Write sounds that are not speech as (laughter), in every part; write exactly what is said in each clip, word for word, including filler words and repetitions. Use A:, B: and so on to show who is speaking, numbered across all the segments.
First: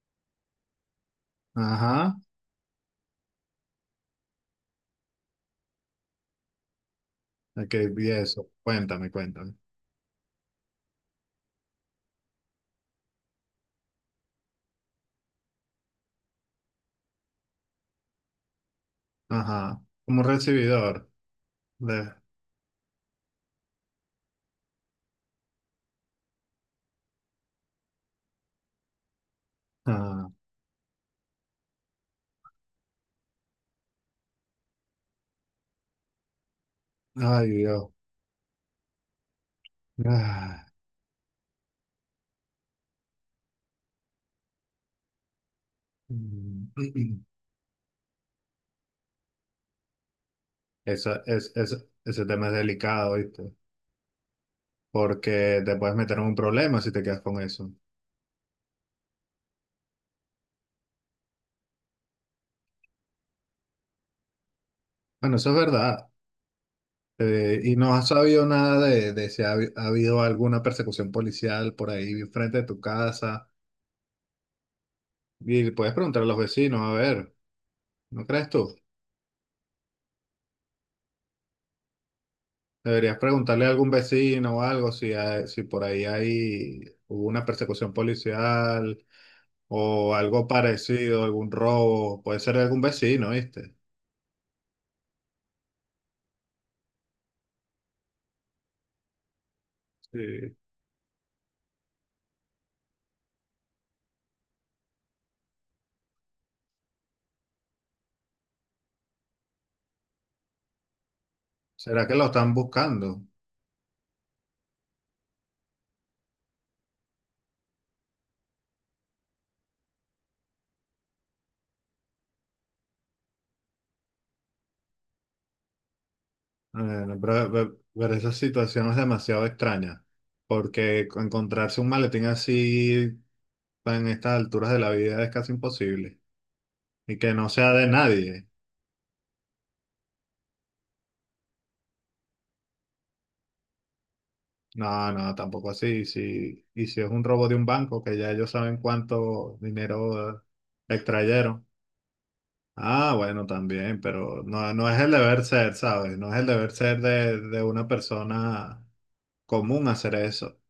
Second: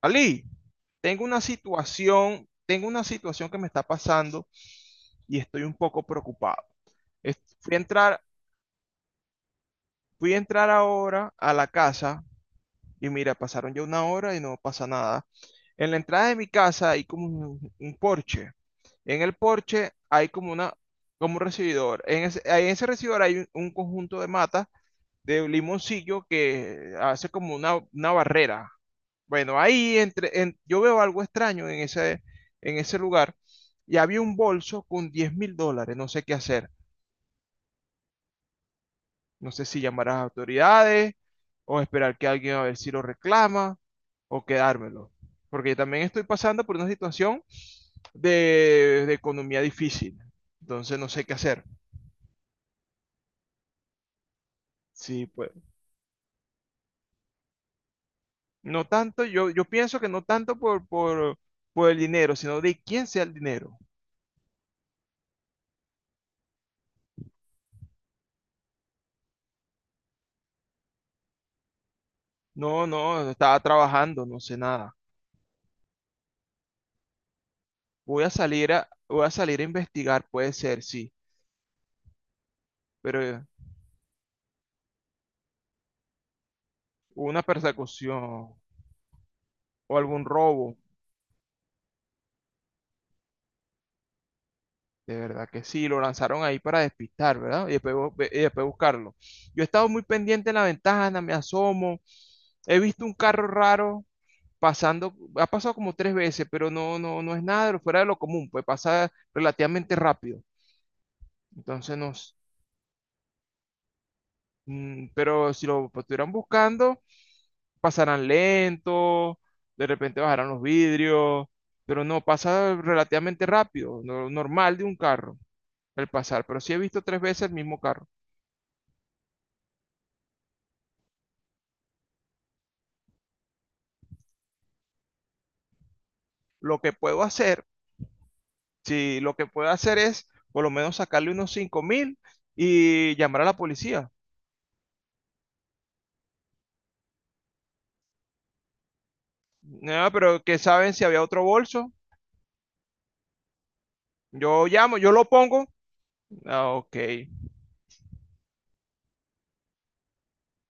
A: Ali, tengo una
B: Ajá,
A: situación, tengo una situación que me está pasando y estoy un poco preocupado. Es- Fui
B: ok,
A: a
B: vi
A: entrar,
B: eso. Cuéntame, cuéntame.
A: fui a entrar ahora a la casa y mira, pasaron ya una hora y no pasa nada. En la entrada de mi casa hay como un, un porche. En el
B: Ajá,
A: porche
B: como
A: hay como una,
B: recibidor.
A: como un recibidor.
B: de-
A: En ese, ahí en ese recibidor hay un, un conjunto de matas de limoncillo que hace como una, una barrera. Bueno, ahí
B: ah,
A: entre, en- yo veo algo extraño en ese, en ese lugar y había un bolso con diez mil dólares, no sé qué hacer.
B: ay, Dios.
A: No sé si llamar a las
B: Ah,
A: autoridades o esperar que alguien a ver si lo reclama o quedármelo. Porque yo también estoy
B: mm,
A: pasando por una
B: (clears throat)
A: situación de, de economía difícil. Entonces no
B: Esa,
A: sé qué
B: es,
A: hacer.
B: es- ese tema es delicado, ¿viste?
A: Sí.
B: Porque te puedes meter en un problema si te quedas con eso.
A: No tanto, yo, yo pienso que no tanto por, por, por el dinero, sino de quién sea el dinero.
B: Bueno, eso es verdad. Eh, y no has sabido nada de, de si ha, habi- ha habido alguna persecución policial por ahí frente de tu
A: No, no,
B: casa.
A: estaba trabajando, no sé nada.
B: Y puedes preguntar a los vecinos, a ver,
A: Voy
B: ¿no
A: a
B: crees
A: salir
B: tú?
A: a, voy a salir a investigar, puede ser, sí,
B: Deberías
A: pero eh,
B: preguntarle a algún vecino o algo si, hay- si por ahí hay, hubo
A: una
B: una persecución
A: persecución
B: policial
A: o
B: o
A: algún
B: algo
A: robo,
B: parecido, algún robo. Puede ser de algún vecino, ¿viste?
A: de verdad que sí, lo lanzaron ahí para despistar, ¿verdad? Y después, bu- ve- y después buscarlo. Yo he estado muy pendiente en
B: Sí.
A: la ventana, me asomo, he visto un carro raro pasando, ha pasado como tres veces, pero no, no, no es nada de lo fuera de lo común, pues pasa relativamente rápido. Entonces
B: ¿Será que lo
A: nos,
B: están buscando?
A: mm, pero si lo pues, estuvieran buscando, pasarán lento, de repente bajarán los vidrios, pero no, pasa relativamente rápido, no- normal de un carro, el pasar, pero sí he visto
B: Eh,
A: tres veces
B: pero,
A: el mismo
B: pero-
A: carro.
B: pero esa situación es demasiado extraña, porque encontrarse un maletín así en estas alturas de la vida es casi imposible
A: Lo que
B: y
A: puedo
B: que no
A: hacer,
B: sea de nadie.
A: sí, lo que puedo hacer es por lo menos sacarle unos cinco mil y llamar a la policía.
B: No, no, tampoco así. Si, y si es un robo de un banco, que ya ellos saben cuánto
A: Ah,
B: dinero eh,
A: pero que saben si había otro
B: extrayeron.
A: bolso.
B: Ah, bueno, también, pero
A: Yo
B: no, no
A: llamo,
B: es el
A: yo lo
B: deber
A: pongo.
B: ser, ¿sabes? No es el deber
A: Ah, ok.
B: ser de, de una persona común hacer eso.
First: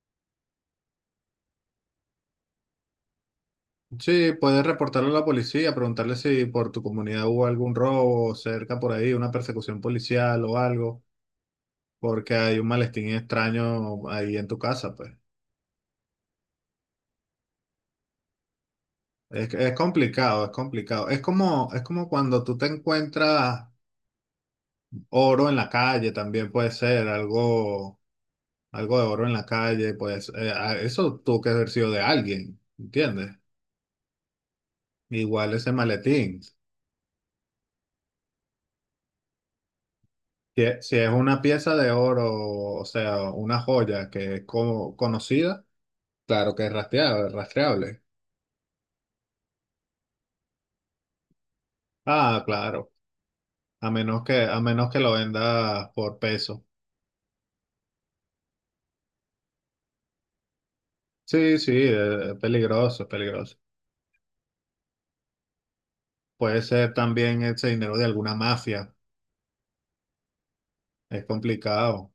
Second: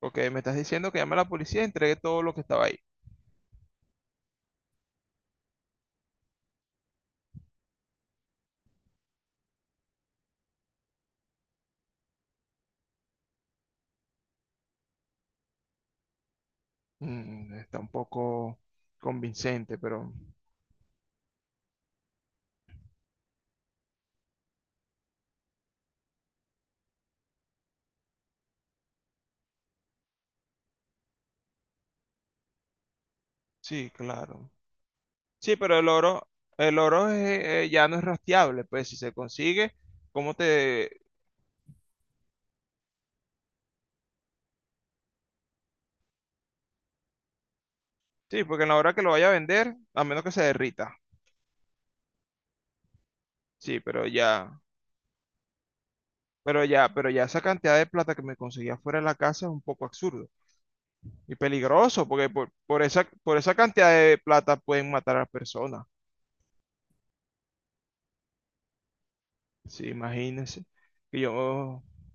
A: Ok, me estás diciendo que llame a la policía y entregue todo lo que estaba ahí.
B: Sí, puedes reportarlo a la policía, preguntarle si por tu comunidad hubo algún robo cerca por ahí, una persecución policial o algo, porque hay un malestín extraño ahí en tu casa, pues.
A: Mm, está un poco
B: Es, es
A: convincente, pero
B: complicado, es complicado. Es como, es como cuando tú te encuentras oro en la calle, también puede ser algo, algo de oro en la calle, pues eh, a- eso tuvo que haber sido de alguien, ¿entiendes?
A: sí, claro.
B: Igual
A: Sí,
B: ese
A: pero el oro,
B: maletín.
A: el oro es, eh, ya no es rastreable, pues si se consigue, ¿cómo
B: Si, e- si
A: te...?
B: es una pieza de oro, o sea, una joya que es como conocida, claro que es rastreable, rastreable.
A: Sí, porque en la hora que lo vaya a vender, a menos que se derrita.
B: Ah, claro.
A: Sí,
B: A
A: pero
B: menos que,
A: ya,
B: a menos que lo vendas por
A: pero
B: peso.
A: ya, pero ya esa cantidad de plata que me conseguía fuera de la casa es un poco absurdo y
B: Sí, sí,
A: peligroso, porque
B: eh, es
A: por, por
B: peligroso,
A: esa,
B: es
A: por esa
B: peligroso.
A: cantidad de plata pueden matar a personas.
B: Puede ser también ese dinero de alguna mafia.
A: Sí, imagínense. Que
B: Es
A: yo
B: complicado.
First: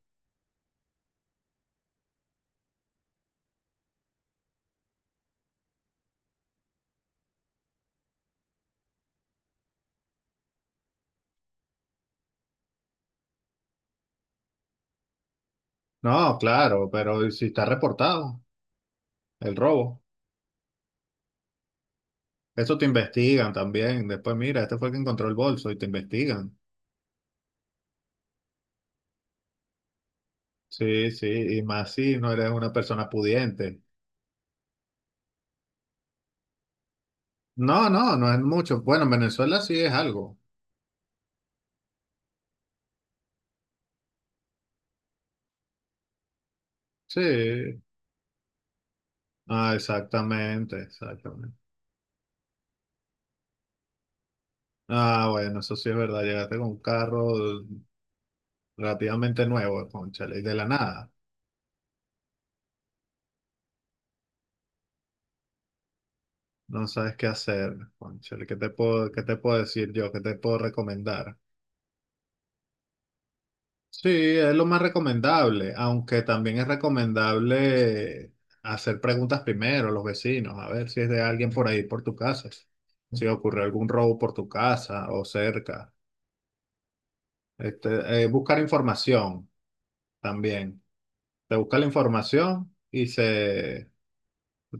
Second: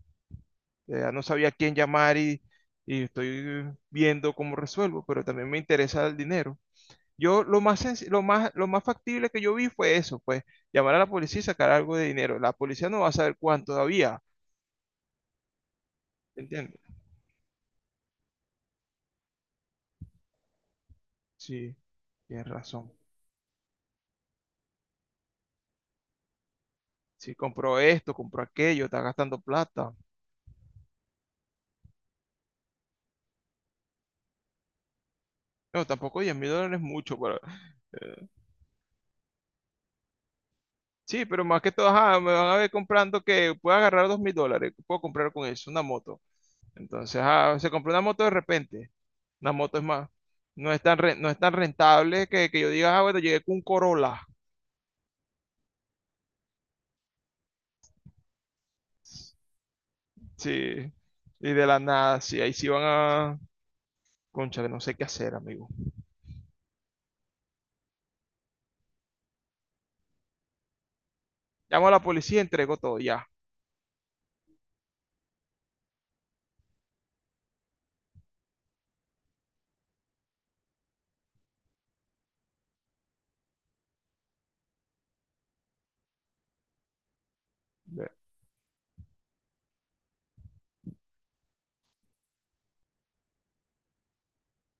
A: eh, ya no sabía a quién llamar y, y estoy viendo cómo resuelvo, pero también me interesa el dinero. Yo lo más, senc- lo más, lo más factible que yo vi fue eso, pues llamar a la policía y sacar algo de dinero. La policía no va a saber cuánto todavía,
B: No,
A: ¿entiendes?
B: claro, ¿pero si está reportado el robo?
A: Sí, tienes
B: Eso te
A: razón.
B: investigan también. Después, mira, este fue el que encontró el bolso y te investigan.
A: Si compró esto, compró aquello, está gastando plata.
B: Sí, sí, y más si no eres una persona pudiente.
A: No, tampoco diez mil dólares es mucho, pero...
B: No, no,
A: eh,
B: no es mucho. Bueno, en Venezuela sí es algo.
A: sí, pero más que todo, ajá, me van a ver comprando que puedo agarrar dos mil dólares, puedo comprar con eso una moto. Entonces, ah, se
B: Sí.
A: compró una moto de repente. Una
B: Ah,
A: moto es más, no
B: exactamente,
A: es tan, re- no es tan
B: exactamente.
A: rentable que, que yo diga, ah, bueno, llegué con un Corolla.
B: Ah, bueno, eso sí es verdad. Llegaste con un carro relativamente nuevo, cónchale, y de la
A: Sí.
B: nada.
A: Y de la nada, sí, ahí sí van a... Cónchale, no sé qué hacer, amigo.
B: No sabes qué hacer, cónchale, ¿qué te puedo, qué te puedo decir yo? ¿Qué te puedo recomendar?
A: Llamo a la policía, entrego todo, ya.
B: Sí, es lo más recomendable, aunque también es recomendable hacer preguntas primero a los vecinos, a ver si es de alguien por ahí, por tu casa, si ocurrió algún robo por tu casa o cerca.
A: Ve-
B: Este, eh, buscar información también. Te busca la información y se,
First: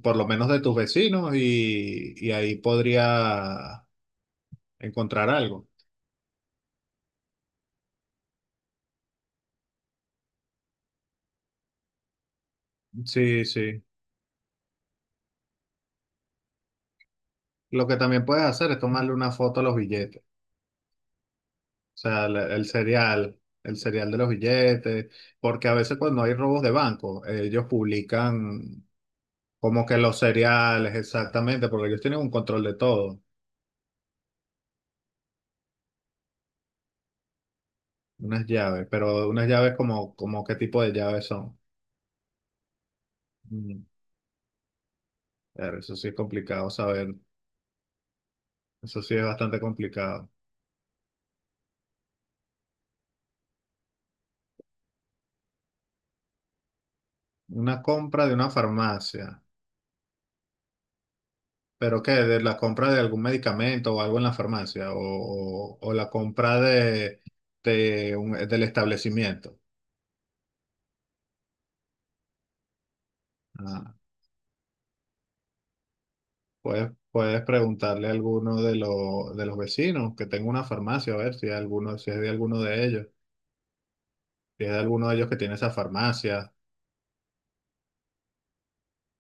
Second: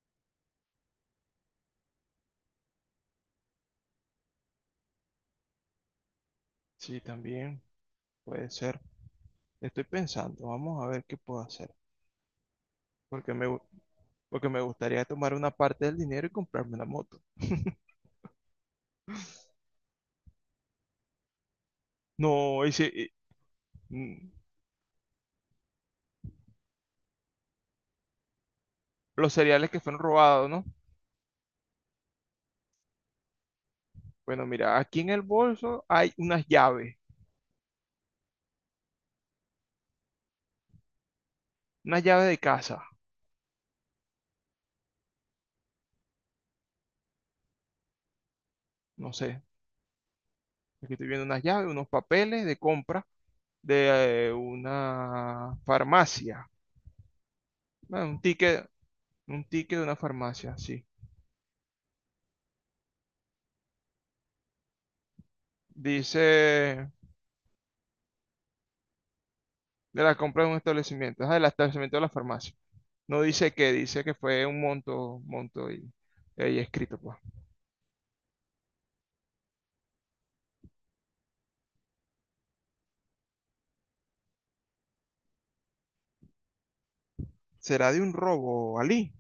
B: por lo menos de tus vecinos, y, y ahí podría encontrar algo.
A: Sí, también. Puede ser. Estoy pensando, vamos a ver qué puedo hacer. Porque
B: Sí,
A: me, gu-
B: sí.
A: porque me gustaría tomar una parte del dinero y comprarme una moto.
B: Lo que también puedes hacer es tomarle una foto a los billetes, o sea, el,
A: No,
B: el
A: y si, y,
B: serial, el serial de los
A: mm,
B: billetes, porque a veces cuando hay robos de banco, ellos publican
A: los cereales que
B: como que
A: fueron
B: los
A: robados, ¿no?
B: seriales, exactamente, porque ellos tienen un control de todo,
A: Bueno, mira, aquí en el bolso hay unas llaves,
B: unas llaves, pero unas llaves como, como qué tipo de llaves son.
A: unas llaves de casa,
B: Mm, claro, eso sí es complicado saber, eso
A: no
B: sí es
A: sé.
B: bastante complicado.
A: Aquí estoy viendo unas llaves, unos papeles de compra de eh, una farmacia.
B: Una
A: Bueno, un
B: compra de una
A: ticket,
B: farmacia.
A: un ticket de una farmacia, sí.
B: ¿Pero qué? ¿De la compra de algún medicamento o algo en la farmacia? ¿O, o- o la compra
A: Dice
B: de, de un- del establecimiento?
A: de la compra de un establecimiento, ah, del establecimiento de la farmacia. No dice que,
B: Ah,
A: dice que fue un monto, monto y ahí
B: puedes,
A: escrito, pues.
B: puedes preguntarle a alguno de, los de los vecinos que tenga una farmacia, a ver si, alguno, si es de alguno de ellos. Si es de alguno de ellos que tiene esa farmacia.
A: ¿Será de un robo, Ali?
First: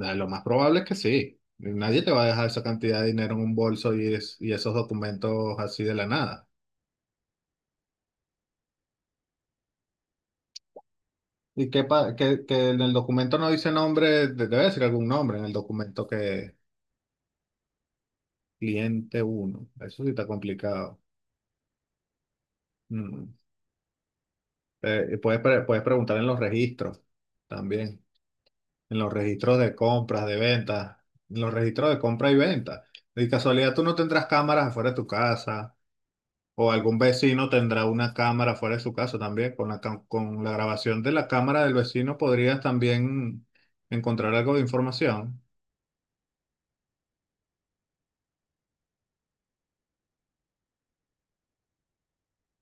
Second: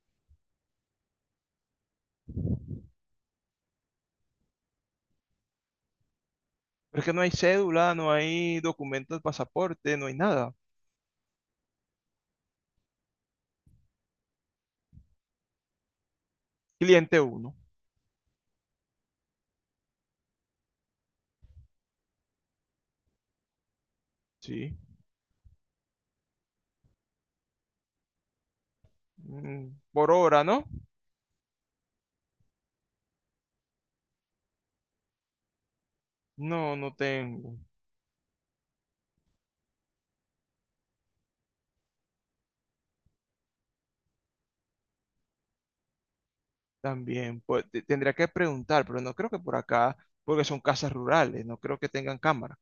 B: Ah, lo más probable es que sí. Nadie te va a dejar esa cantidad de dinero en un bolso y, es- y esos documentos así de la nada.
A: Pero es que no hay cédula, no hay documentos, pasaporte, no hay nada.
B: Y que, pa- que, que en el documento no dice nombre, de- debe decir algún nombre en el documento que
A: Cliente uno,
B: cliente uno, eso sí está complicado. Mm.
A: sí.
B: Eh, puedes, pre- puedes preguntar en los registros también. En los registros
A: Mm,
B: de
A: por
B: compras, de
A: hora, ¿no?
B: ventas. En los registros de compra y venta. De casualidad, tú no tendrás cámaras afuera de tu casa. O
A: No, no
B: algún vecino
A: tengo.
B: tendrá una cámara afuera de su casa también. Con la, cam- con la grabación de la cámara del vecino podrías también encontrar algo de información.
A: También, pues te- tendría que preguntar, pero no creo que por acá, porque son casas rurales, no creo que tengan cámara.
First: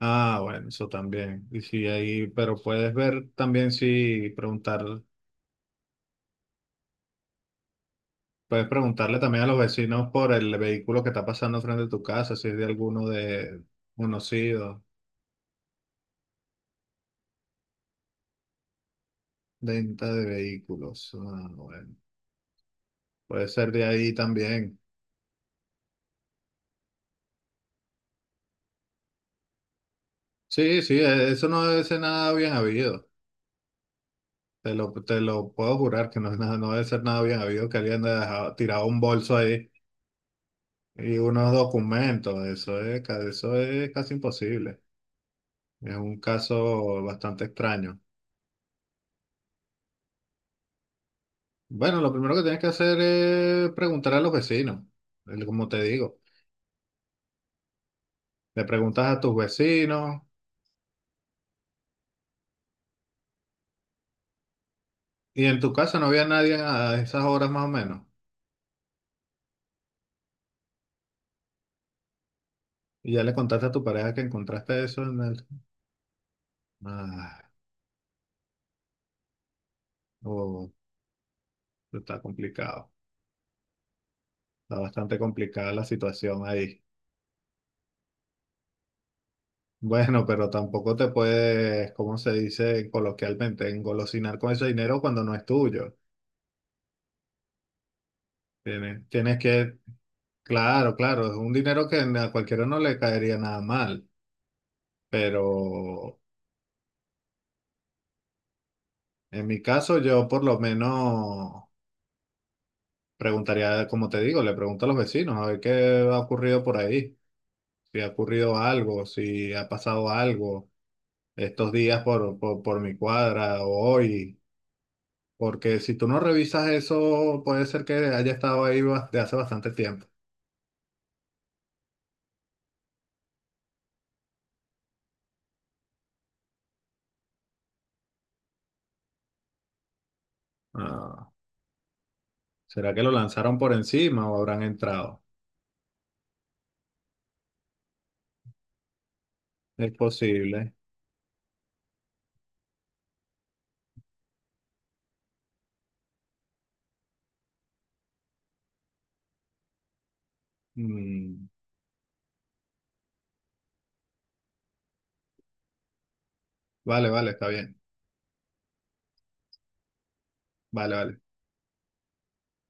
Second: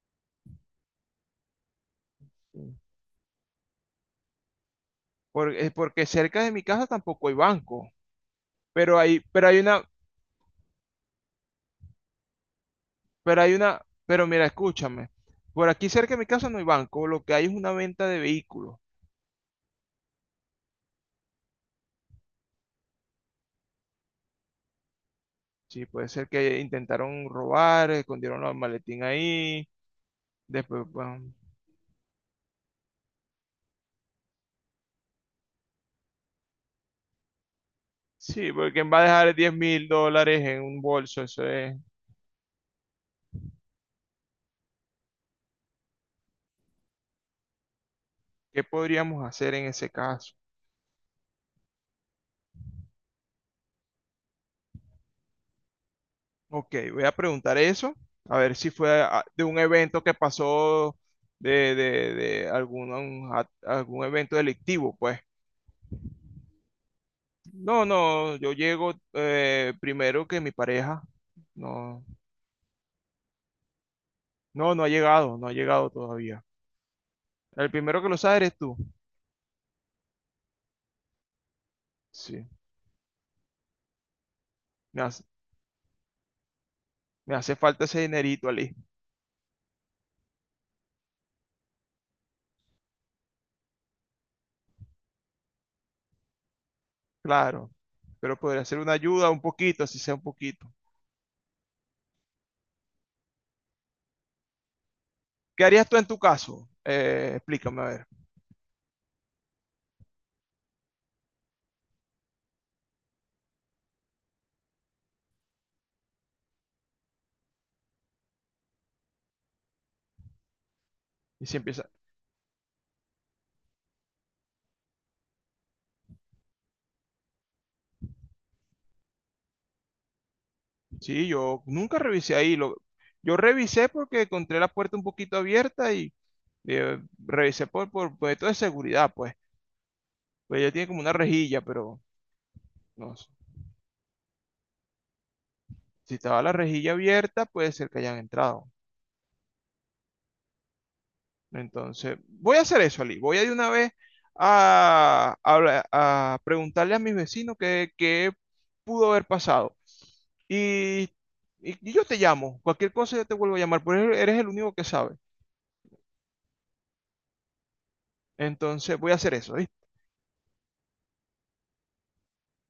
B: Ah, bueno, eso también. Y si ahí, pero
A: Sí.
B: puedes ver también si preguntar.
A: Por- eh, porque cerca de mi casa tampoco hay banco,
B: Puedes
A: pero
B: preguntarle
A: hay,
B: también a
A: pero hay
B: los
A: una,
B: vecinos por el vehículo que está pasando frente a tu casa, si es de alguno
A: Pero hay
B: de
A: una, pero mira,
B: conocido,
A: escúchame. Por aquí cerca de mi casa no hay banco, lo que hay es una venta de vehículos.
B: venta de vehículos. Ah, bueno. Puede ser de ahí también.
A: Sí, puede ser que intentaron robar, escondieron los maletín ahí,
B: Sí,
A: después,
B: sí,
A: bueno,
B: e- eso no debe ser nada bien habido. Te lo, te lo puedo jurar que no es nada, no debe ser nada bien habido que alguien haya
A: sí,
B: dejado,
A: porque
B: tirado
A: ¿quién va
B: un
A: a dejar
B: bolso
A: diez
B: ahí
A: mil dólares en un
B: y
A: bolso? Eso
B: unos
A: es.
B: documentos. Eso es, ca- eso es casi imposible. Es un caso bastante extraño.
A: ¿Qué podríamos hacer en ese caso?
B: Bueno, lo primero que tienes que hacer es preguntar a los vecinos, el- como te digo.
A: Ok, voy a preguntar eso, a ver
B: Le
A: si fue
B: preguntas a
A: a-
B: tus
A: de un evento que
B: vecinos
A: pasó de, de, de algún, algún evento delictivo, pues.
B: y en tu casa no había nadie a esas horas más o
A: No,
B: menos.
A: no, yo llego eh, primero que mi pareja. No,
B: Y ya le contaste a tu pareja que
A: no, no
B: encontraste
A: ha
B: eso en
A: llegado,
B: el...
A: no ha llegado todavía.
B: Ah,
A: El primero que lo sabe eres tú.
B: oh, está
A: Sí,
B: complicado. Está
A: me
B: bastante
A: hace,
B: complicada la situación ahí.
A: me hace falta ese dinerito, Ali.
B: Bueno, pero tampoco te puedes, como se dice coloquialmente, engolosinar con ese dinero cuando no es tuyo.
A: Claro, pero podría ser una
B: Tienes,
A: ayuda
B: tienes
A: un
B: que...
A: poquito, así sea un poquito.
B: Claro, claro, es un dinero que a cualquiera no le caería nada mal. Pero
A: ¿Qué harías tú en tu caso? Eh, explícame, a ver.
B: en mi caso, yo por lo menos preguntaría, como te digo, le pregunto a los vecinos a ver qué ha ocurrido por ahí, si ha ocurrido algo, si ha pasado algo
A: Y si
B: estos
A: empieza.
B: días por, por, por mi cuadra o hoy, porque si tú no revisas eso, puede ser que haya estado ahí ba- de hace bastante tiempo.
A: Sí, yo nunca revisé ahí. Lo, yo revisé porque encontré la puerta un poquito abierta y eh, revisé por, por, por esto de seguridad, pues. Pues ella tiene como una
B: Ah,
A: rejilla, pero
B: ¿será que lo
A: no.
B: lanzaron por encima o habrán entrado?
A: Si estaba la rejilla abierta, puede ser que hayan entrado.
B: Es posible.
A: Entonces, voy a hacer eso, Ali. Voy a de una vez a, a- a preguntarle a mis vecinos qué, qué pudo haber pasado. Y,
B: Mm,
A: y- yo te llamo. Cualquier cosa yo te vuelvo a llamar, porque eres el único que sabe.
B: vale, vale, está bien.
A: Entonces, voy a hacer eso.
B: Vale, vale.